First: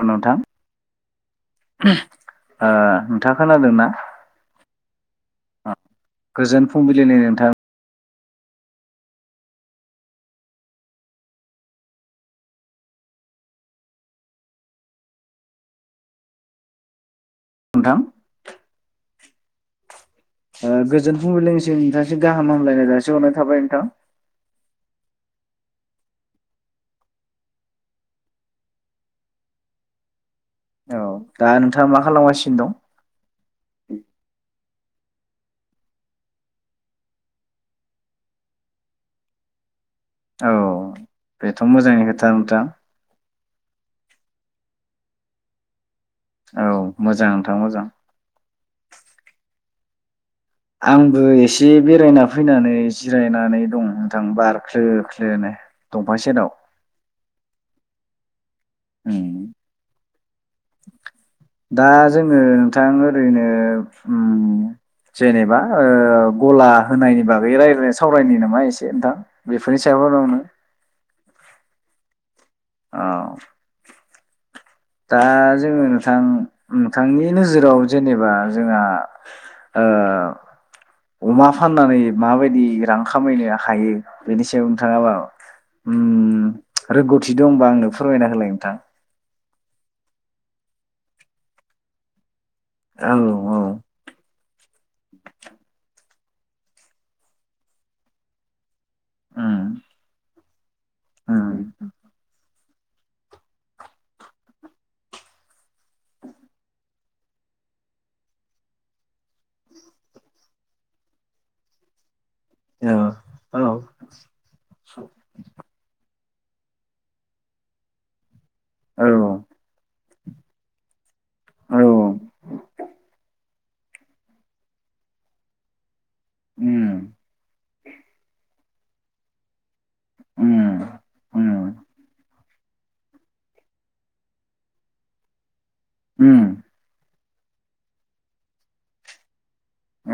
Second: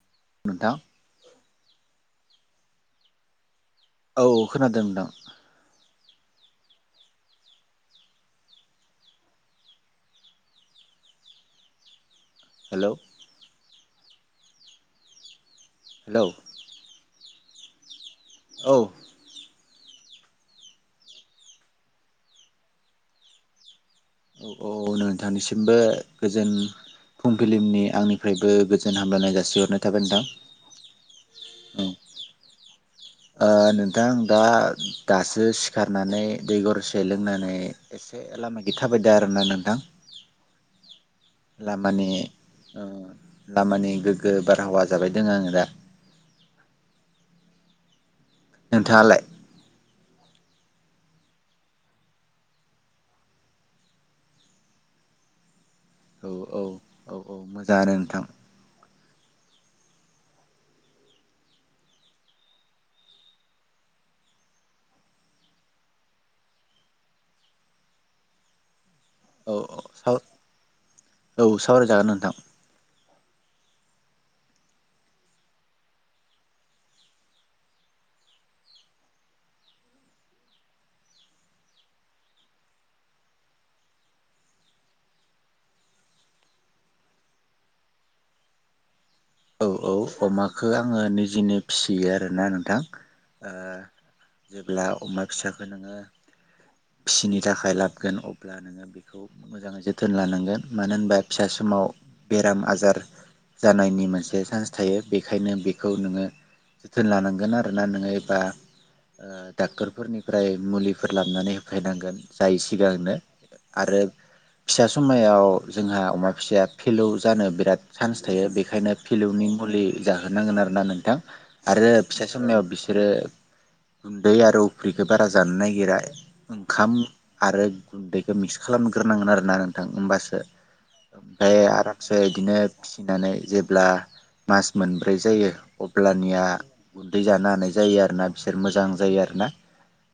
उ नोंथां ओ [inaudible] औ खोनादों नों थां गोजोन फुंबिलिनि नोंथां हेल' हेल' नोंथां औ ओ गोजोन फुंबिलिनिसिम नोंथांनिसिम गाहाम हामग्लायनाय जासिहरग्रोनाय थाबाय नोंथां औ नोंथांनि सिनबो फुंबिलिनि आंनिफ्राय बो गोजोन हामग्लायनायखौ जासिहरग्रोनाय थाबाय नोंथां दा औ नोंथाङा मा खालामगासिनो दं ओ नोंथां दा दासो सिखारनानै दै गरदसे लोंनानै इसे लामाथिं थाबायदों आरोना नोंथां औ बेथ' मोजांनि लामानि खोथा नोंथां ओ लामानि गोगो बारहावा जाबाय दोङो आङो दा औ मोजां नोंथां मोजां नोंथाङालाय आंबो इसे बेरायना फैनानै जिरायनानै दं नोंथां बार खोलो खोलोनो दंफां औ सेराव औ औ औ मोजां आनो थां [inaudible] उम दा जोङो नोंथां ओरैनो उम जेनेबा ओ गला होनायनि बागै रायाय सावरायनो नामा एसे [inaudible] औ बेफोरनि आं साव‌ सायावनो सावराय जागोन नोंथां अ दा जोङो नोंथां नोंथांनि नोजोराव जेनेबा जोंहा ओअमा फाननानै माबायदि रां खामायनो हायो बेनि सायाव नोंथाङाबा ओ रोंगौथि दंबा आंनो फोरमायना होलाय नोंथां [inaudible] औ औ अमाखौ आङो निजेनो फिसियो आरो नों थां औ ओ औ जेब्ला अमा फिसाखौ नोङो फिसिनो थाखाय लाबगोन अब्ला नोङो बे [inaudible] खौ उम मोजाङै जोथोन लानांगोन मानो होनबा फिसा उम समाव बेराम आजार आजार जानायनि मोनसे [inaudible] से सान्स थायो बेखायनो बिखौ नोङो जोथोन लानांगोन आरोना नोङो एबा ओ दाक्टरफोरनिफ्राय मुलिफोर लाबोनानै होफैनांगोन जायो सिगांनो औ आरो फिसा समायाव जोंहा फिसाया फिलौ जानो बिरात सान्स थायो बेखा औ फिलौनि मुलि जाहोनांगोन आरो ना नोंथां औ आरो फिसा समनायाव बिसोरो गुन्दै आरो अफ्रिखौ बारा जानो नागिरा ओंखाम उम आरो गुन्दैखौ मिस खालामग्रोनांगोन आरोना थां होमबासो उम ओमफ्राय उम आरामसे बिदिनो फिसिनानै जेब ब्ला मास मोनब्रै जायो उम अब्लानिया दै जानो हानाय जायो आरो ना बिसोर मोजां जायो आरो ना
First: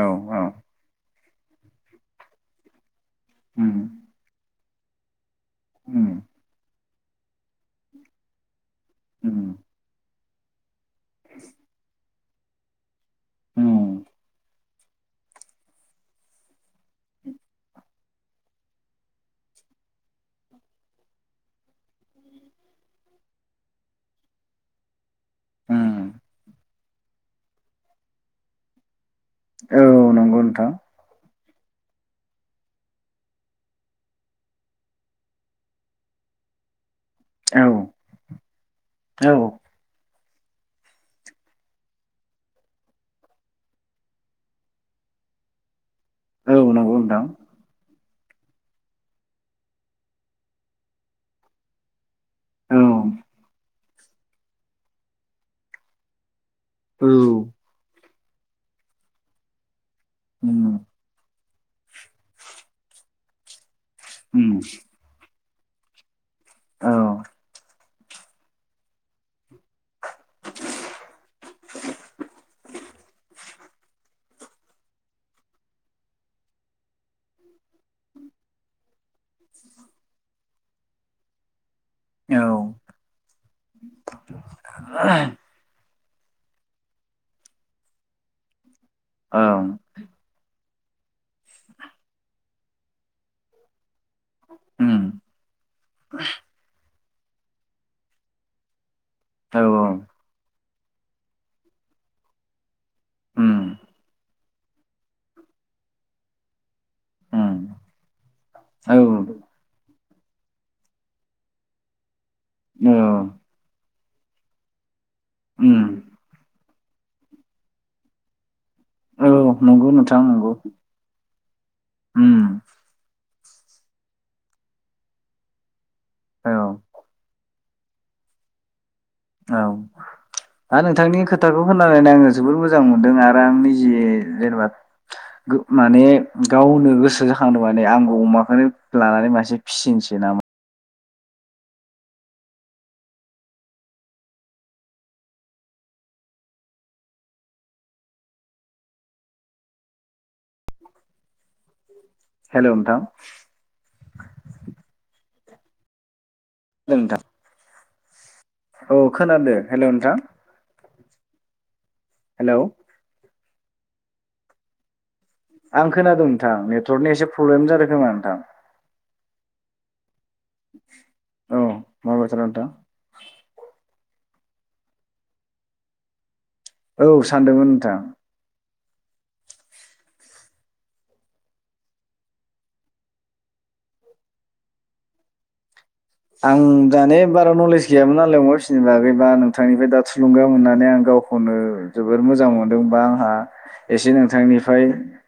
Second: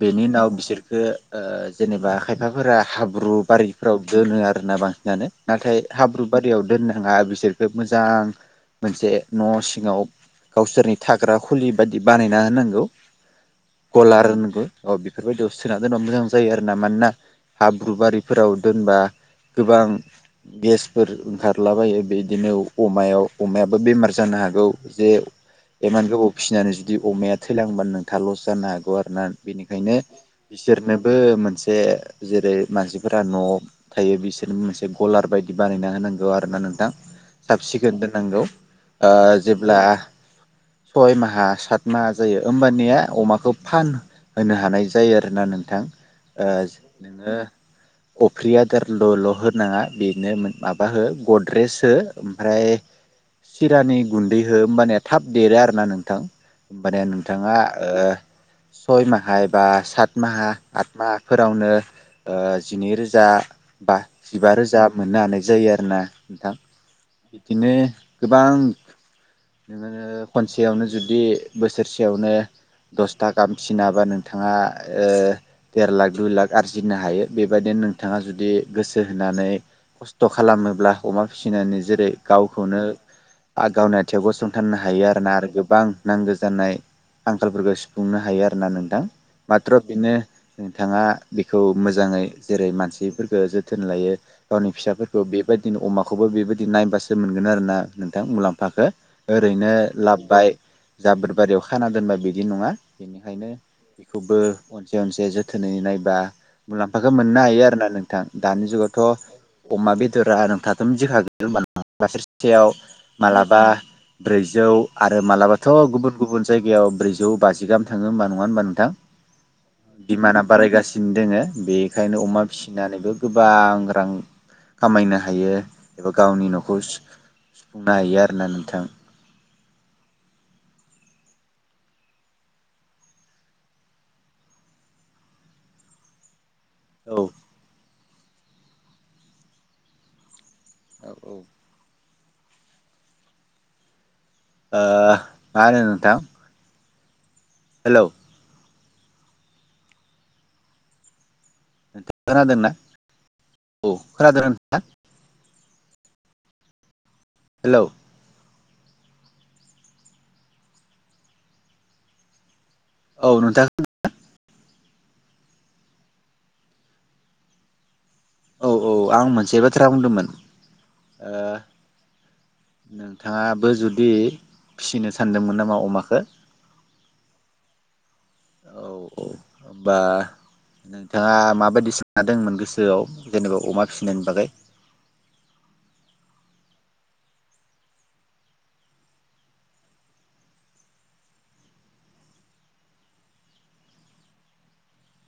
औ बेनि औ उनाव बिसोरखो ओ जेनेबा खायफाफोरा हाब र्रु उम बारिफोराव दोनो आरो फोरना बांसिनानो नाथाय उम हाब्रुुबारियाव दोननाय हा बिसोरखो मोजां मोनसे न' उम सिङाव गावसोरनि थाग्रा खुलि बायदि बानायना होनांगौ उम गलारोनबो अ बेफोरबायदियाव सोना दोनब मोजां जायो आरोना मानोना हाब्रुुबारिफोराव दोनबा गोबां गेसफोर ओंखारलाबायो बेदिनो अमायाव अमायाबो बेमार जानो हागौ जे इमान उम गोबाव फिसिनानै जुदि अमाया थैलांबानो नों थाना लस जानो हागौ आरो बेनिखायनो औ नंगौ नोंथां बिसोरनोबो मोनसे एसे जेरै मानसिफोरा न'आव थायो बिसोर मोनसे गलार बायदि बानायना होनांगौ आरो ना नोंथां साब औ सिगोन दो नांगौ औ ओ जेब्ला सय माहा सात माहा जायो होमबानिया अमाखौ फानहो हानाय जायो आरोना नोंथां ओ औ नंगौ नोंथां नोङो अफ्रि आदारल'ल' होनाङा बेनो माबा हो गद्रेज हो ओमफ्राय औ सिरानि गुन्दै हो होमबान थाब देरो आरोना नोंथां होमबानो औ नोंथाङा ओ सय माहाय बा सात माहा उम आत माह फोरावनो ओ जिनैरोजा बा जिबा उम रोजा मोननो हानाय जायो आरोना नोंथां औ बिदिनो गोबां नोङो खनसेयावनो जुदि बोसोरसेयावनो दसथा गाहाम फिसिनो हाबा नोंथाङा देर लाख दुइ लाख आरजिनो हायो बेबायदिनो नोंथाङा जुदि गोसो होनानै खस्थ' खालामोब्ला अमा फिसिनानै जेरै औ गावखौनो गावनि आथिंआव गसंथानो हायो आरोना आरो गोबां आं नांगौ जानाय आंखालफोरखौ सुफुंनो हायो आरोना नों दा माथ्र बेनो नोंथाङा बेखौ मोजाङै जेरै मानसिफोरफोरखो जोथोन लायो गावनि उम फिसाफोरखौ बेबायदिनो अमाखौबो बेबायदि नायबासो मोनगोन आरो ना नोंथां मुलाम्फाखो औ ओरैनो लाबोबाय जाबोरबारियाव खाना दोनबा बिदि नङा बेनिखायनो उम बेखौबो अनसे अनसे जोथोनै नायबा मुलाम्फाखौ मोननो हायो उम आरोना नोंथां दानि औ जुगावथ' अमा बेद [unintelligible] ओम साबा ब्रैजौ आरो मालाबाथ' उम गुबुन गुबुन जायग जायाव ब्रैजौ बाजि गाहाम थाङो होमबा नङा होमबा नोंथां औ नंगौ नोंथां दिमाना नंगौ बारायगासिनो दोङो बेखायनो अमा उम फिसिनानैबो गोबां रां खामायनो हायो एबा गावनि औ न'खर सुफुंनो हयो आरोना नोंथां औ आं नोंथांनि खोथाखौ खोननानै आङो जोबोद मोजां मोनदों आरो आं निजे जेनेबा माने गावनो औ औ गोसो जाखांदों माने आं अमाखौनो लानानै मासे फिसिनोसै नामा औ औ ओ मा होनो नोंथां? हेलौ नोंथाङा हेल' खोनादोंना नोंथां औ खोनादों नोंथाङा? नोंथां हेलौ औ खोनादो हेलौ‌ नोंथां हेलौ औ नोंथाङा [unintelligible] आं खोनादों नोंथां नेटवर्कनि एसे प्रब्लेम जादों खोमा [unintelligible] औ औ आं मोनसे बाथ्रा बुंदोंमोन ओ औ मा बाथ्रा नोंथां नोंथाङाबो जु बि फिसिनो सानदोंमोन नामा अमाखो? औ सानदोंमोन नोंथां। औ औ होनबा नोंथाङा माबायदि सा दोंमोन गोसोआव जेनेबा अमा फिनायनि बागै? आं दानि बारा नलेज गैयामोन नालाय अमा फिसिनि बागै बा नोंथांनिफ्राय दा थुलुंगा मोननानै आं गावखौनो जोबोर मोजां मोनदों बा आंहा एसे नोंथांनिफ्राय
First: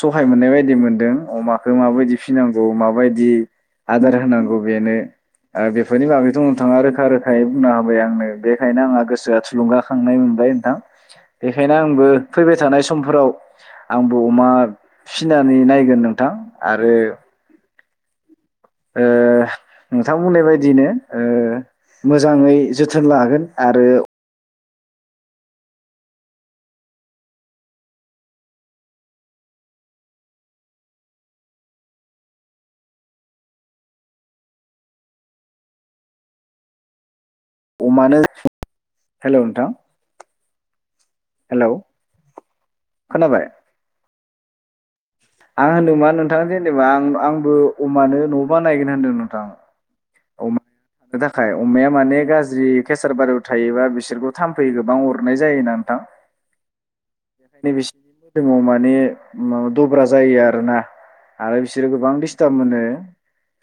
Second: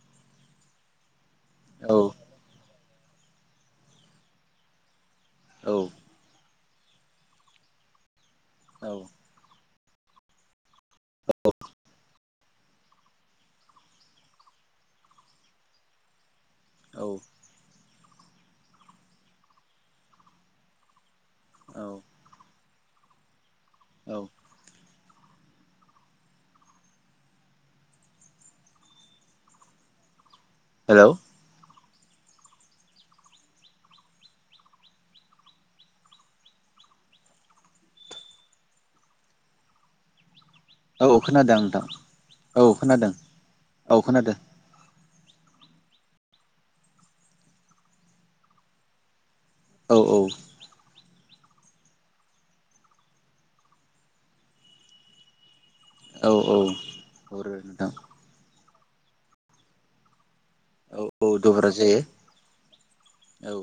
सहाय मोननाय बायदि मोनदों अमा बेखौ औ माबायदि फिनांगौ औ माबायदि आदार होनांगौ बेनो औ बेफोरनि बागैथ' नोंथाङा रोखा रोखायै बुंना होबाय आंनो बेखायनो औ आंहा गोसोआ थुलुंगाखांनाय मोनबाय नोंथां बेखायनो आंबो फैबाय थानाय समफोराव आंबो अमा फिनानै नायगोन नोंथां आरो औ ओ नोंथां बुंनाय बायदियैनो ओ औ मोजाङै जोथोन लागोन आरो औ हेलौ अमानो हेलौ नोंथां औ खोनादों हेलौ नोंथां औ खोनादों खोनाबाय औ खोनादों। आं होनदों मा नोंथां जेनेबा आं आंबो अमानो न' बानायगोन होनदों नोंथां। औ औ [unintelligible] थाखाय अमाया माने गाज्रि केसार बारियाव थायोबा बिसोरखौ थाम्फै गोबां अरनाय जायो ना नोंथां। औ औ हरो [unintelligible] नोंथां बिसोरनि मोदोमाव माने मा दब्रा जायो आरोना औ औ आरो दब्रा बिसोरो जायो गोबां डिस्टार्ब मोनो औ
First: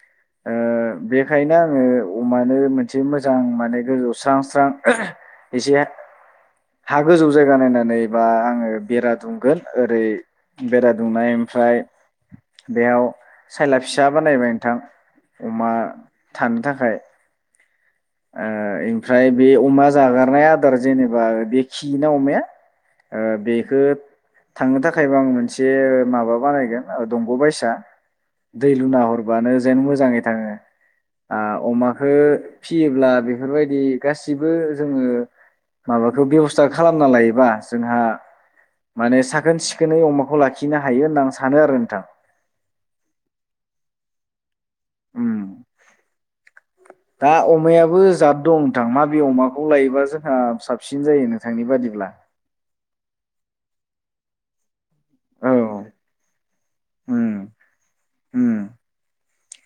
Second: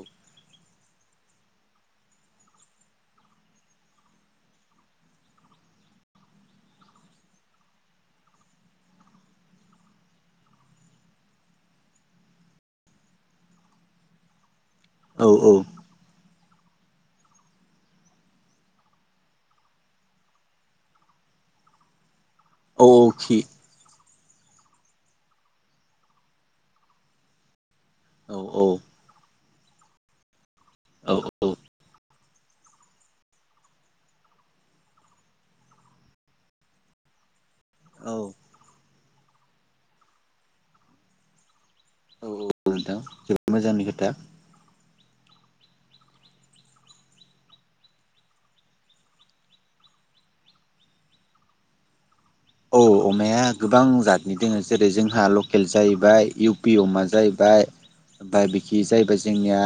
ओ बनिखायनो आङो अमानो मोनसे मोजां माने गोजौ स्रां स्रां एसे हा गोजौ जायगा नायनानै बा आङो बेरा दुमगोन ओरै बेरा दुमनाय ओमफ्राय बेयाव सायला फिसा बानायबाय नोंथां औ औ अमा थानो थाखाय ओ ओमफ्राय बे अमा जागारनाय आदार जेनेबा बे खियोना अमाया औ ओ खि बेखो थांनो थाखायबो आं मोनसे माबा बानायगोन दंग' बायसा औ औ दै लुना हरबानो जेन मोजाङै थाङो औ आ अमाखो फियोब्ला बेफोरबायदि गासिबो जोङो माबाखो बेबस्थाखो खालामना लायोबा जोंहा औ माने साखोन सिखोनै अमाखौ लाखिनो हायो होनना आं सानो आरो। नोंथां औ-औ नोंथां जोबोद मोजांनि खोथा। उम दा अमायाबो जाद दं नोंथां माबे अमाखौ लायोबा जोंहा साबसिन जायो, नोंथांनि बादिब्ला औ अमाया गोबां जादनि दोङो। जेरै जोंहा औ लकेल जाहैबाय इउ पि अमा उम जाहैबाय ओमफाय उम बिखि जाहैबाय जोंनिया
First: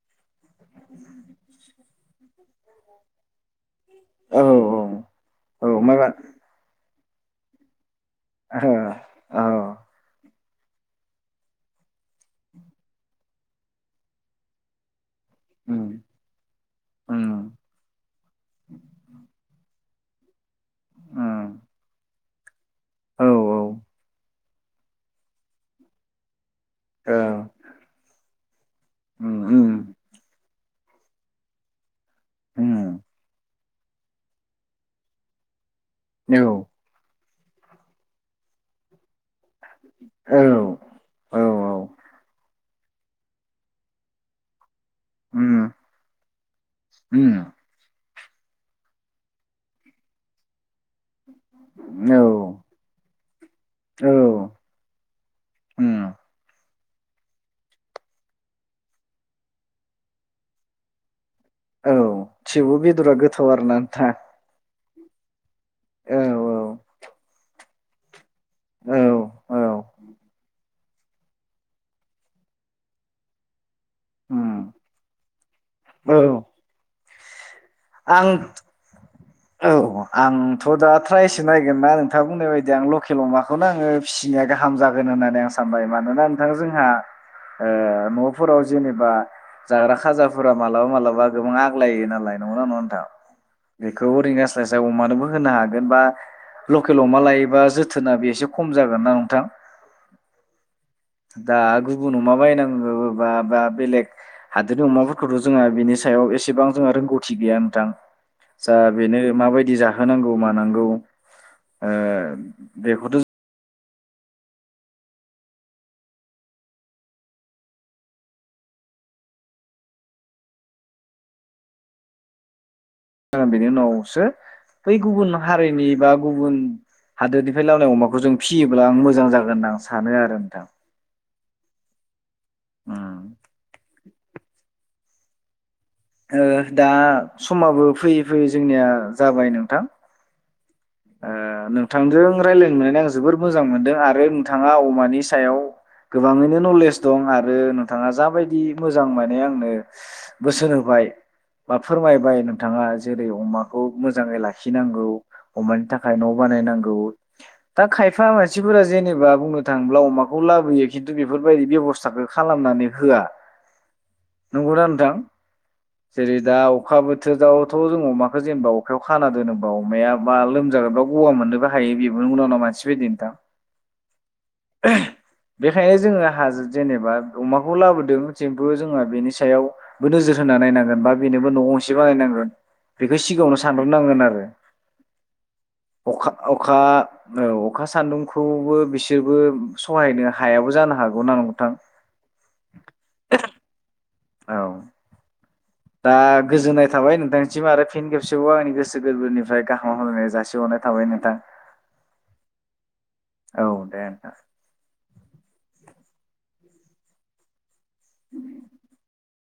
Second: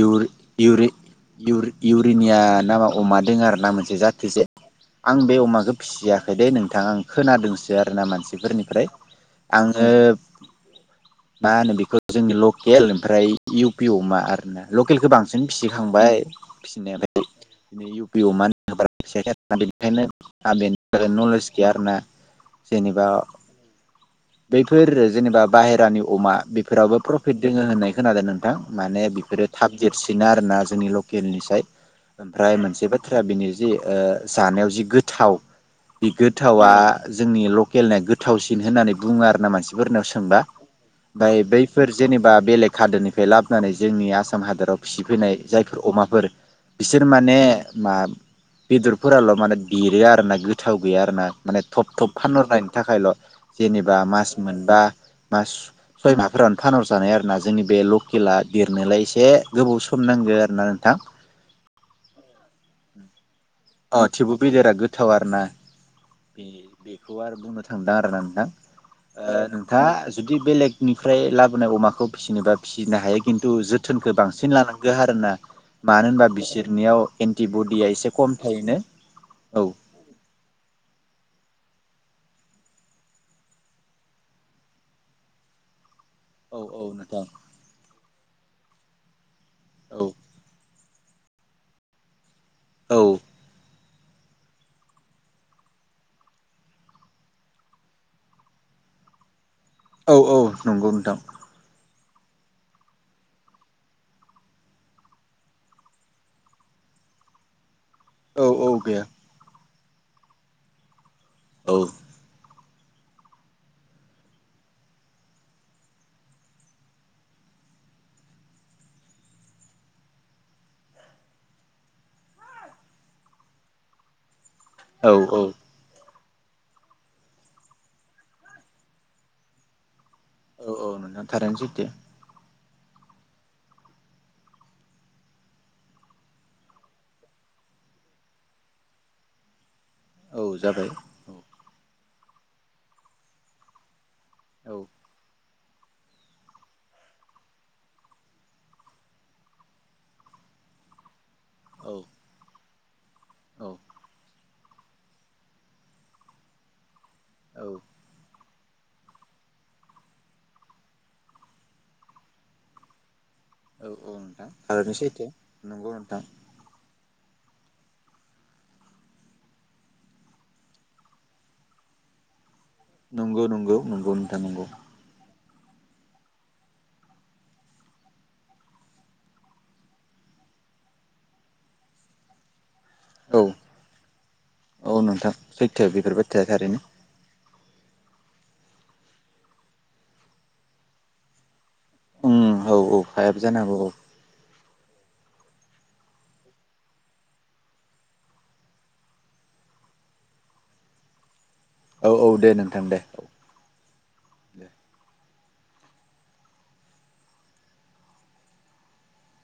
इउरि-इउरे-इउरि-इउरिनिया नामा अमा दोङो आरोना मोनसे औ जाथोसे आं बे औ अमाखौ माबा फिसियाखै दे नों आं खोनादोंसो आ ना ओ मानसिफोरनिफ्राय औ आङो मा होनो बेखो जोंनि लकेल ओमफ्राय इउ पि अमा आरोना लकेलखो बां जों उम फिसिखांबाय फिसिनायालाय उम नै इउ पि अमा [inaudible] बेखायनो आ बेनि बागै नलेज उम यारना जेनेबा औ बैफोर जेनेबा बाहेरानि अमा बेफ फोरावबो औ प्रफिट दोङो होननाय खोनादो नों माने उम बेफोरो थाब उम देरसिन आरो ना? जोंनि लकेलनिसाय ओमफ्राय मोनसे उम बाथ्रा बिनि जि ओ जानायाव जि गोथाव उम औ थावा जोंनि लकेलनिया गोथावसिन होननानै बुङो आर ना मानसि फोरनाव औ सोंबा औ ओमफाय बैफोर जेनेबा बेलेग खादोनिफ्राय लाबनानै जोंनि आसाम हादोराव फिसिफैनाय उम जायफोर अमाफोर बिसोर उम माने मा बेदरफोराल' माने देरो आरो ना गोथाव गैया आरोन माने थब थब औ फानहरनायनि थाखायल' जेनेबा मास औ मोनबा मास सय उम माहाफोराव फानहर जानाय आरोना जोंनि बे लकेला देरनोलाय एसे गोबाव सम नांगो आरोना नोंथां? औ थिवबो बेदरा गोथाव आरोना। अ नोंथां थिबु बेदे रा गोथाव आरोना। औ बे औ बेखौ आरो बुंनो थांदां आरो नोंथां। औ औ नोंथांङा जुदि बेलेग निफ्राय लाबोनाय अमाखौ फिसिनोबा फिसिनो हायो खिन्थु जोथो जोथोनखौ बांसिन उम लानांगो आरोना मानो होनबा औ बिसोरनियाव टि बडिया एसे आं खम औ थायोनो औ आंथ' दा ट्रायसो नायगोन ना खोथा बुंनाय बायदि आं लकेल अमाखौनो आंङो फिसिनाय गाहाम जागोन होननानै आं सानबाय मा मानोना नोंथां औ औ जोंहा नोंथां न'आव फोराव जेनेबा जाग्रा औ खाजाफोरा मालाबा मालाबा बाजार आवनो गोबां आग्लायो नालाय नंगौ ना नंङा औ नोंथां बेखौ ओरैनो आस लासाय अमानोबो होनो हागोन बा लकेल अमा लायोबा जोथोना बे एसे खम जागोन ना नोंथां औ औ नंगौ नोंथां दा गुबुन अमा बायनांगौबा बा बेलेग हादोरनि अमाफोरखौथ' जोंहा बिनि सायाव एसेबां जोंहा रोंगौथि गैया नोंथां औ औ जा गैया बेनो माबायदि जा थानांगौ मानांगौ औ [unintelligible] बेखौथ' जागोन बेनि उनावसो बै औ गुबुन औ हारिनि बा गुबुन हादोरनिफ्राय ललामनाय अमाखौ जों फियोब्ला आं मोजां जागोन होनना आं सानो आरो नोंथां थारनो सैथो [unintelligible] ओ दा समाबो फैयै फैयै जोंनिया जाबाय नोंथां औ जादों ओ नोंथांजों रायलायनो मोननानै आं जोबोर मोजां मोनदों आरो आरो नोंथाङा औ अमानि सायाव गोबांङैनो नलेज दं आरो नोंथाङा जाबायदि मोजां माने आंनो बोसोन होबाय मा फोरमायबाय नों थाङा जेरै अमाखौ मोजांङै लाखि लाखिनांगौ अमानि थाखाय न' बानायनांगौ औ दा खायफा [unintelligible] मानसिफोरा जेनेबा बुंनो थाङोब्ला अमाखौ लाबोयो खिन्थु बेफोरबायदि बेब'स्थाखौ खालामनानै होआ औ - औ नोंथां नंगौना आरो नोंथां? सैथो नंगौ नोंथां जेरै दा [unintelligible] जों अमाखौ जेनेबा अखायाव खाना दोनोबा अमाया मा लोमजागाबा गगा मोननोबो हायो बेबो बायदि नोंथां नंगौ -नंगौ -नंगौ नोंथां नंगौ बेखायनो जोङो हाजो जेनेबा अमाखौ लाबोदों जोंथ जोंहा बेनि सायावबो नोजोर होनानै नायनांगोन बा बेनोबो न' गंसे बानायनांगोन बेखौ औ सिगाङावनो सानग्रो नांगोन आरो औ नोंथां सैथो बेफोर अखा बाथ्राया थारैनो अखा औ अखा सान्दुंखौबो बिसोरबो सहायनो हायाबो जानो हागौ ना नोंथां उम औ -औ हायाबो जानो हागौ औ औ दा गोजोननाय थाबाय नोंथांसिम आरो फिन खेबसेयावबो आंनि गोसो गोरबोनिफ्राय गाहाम होलायनाय जासिहरनाय थाबाय नोंथां औ -औ दे नोंथां दे औ दे नोंथां दे [inaudible]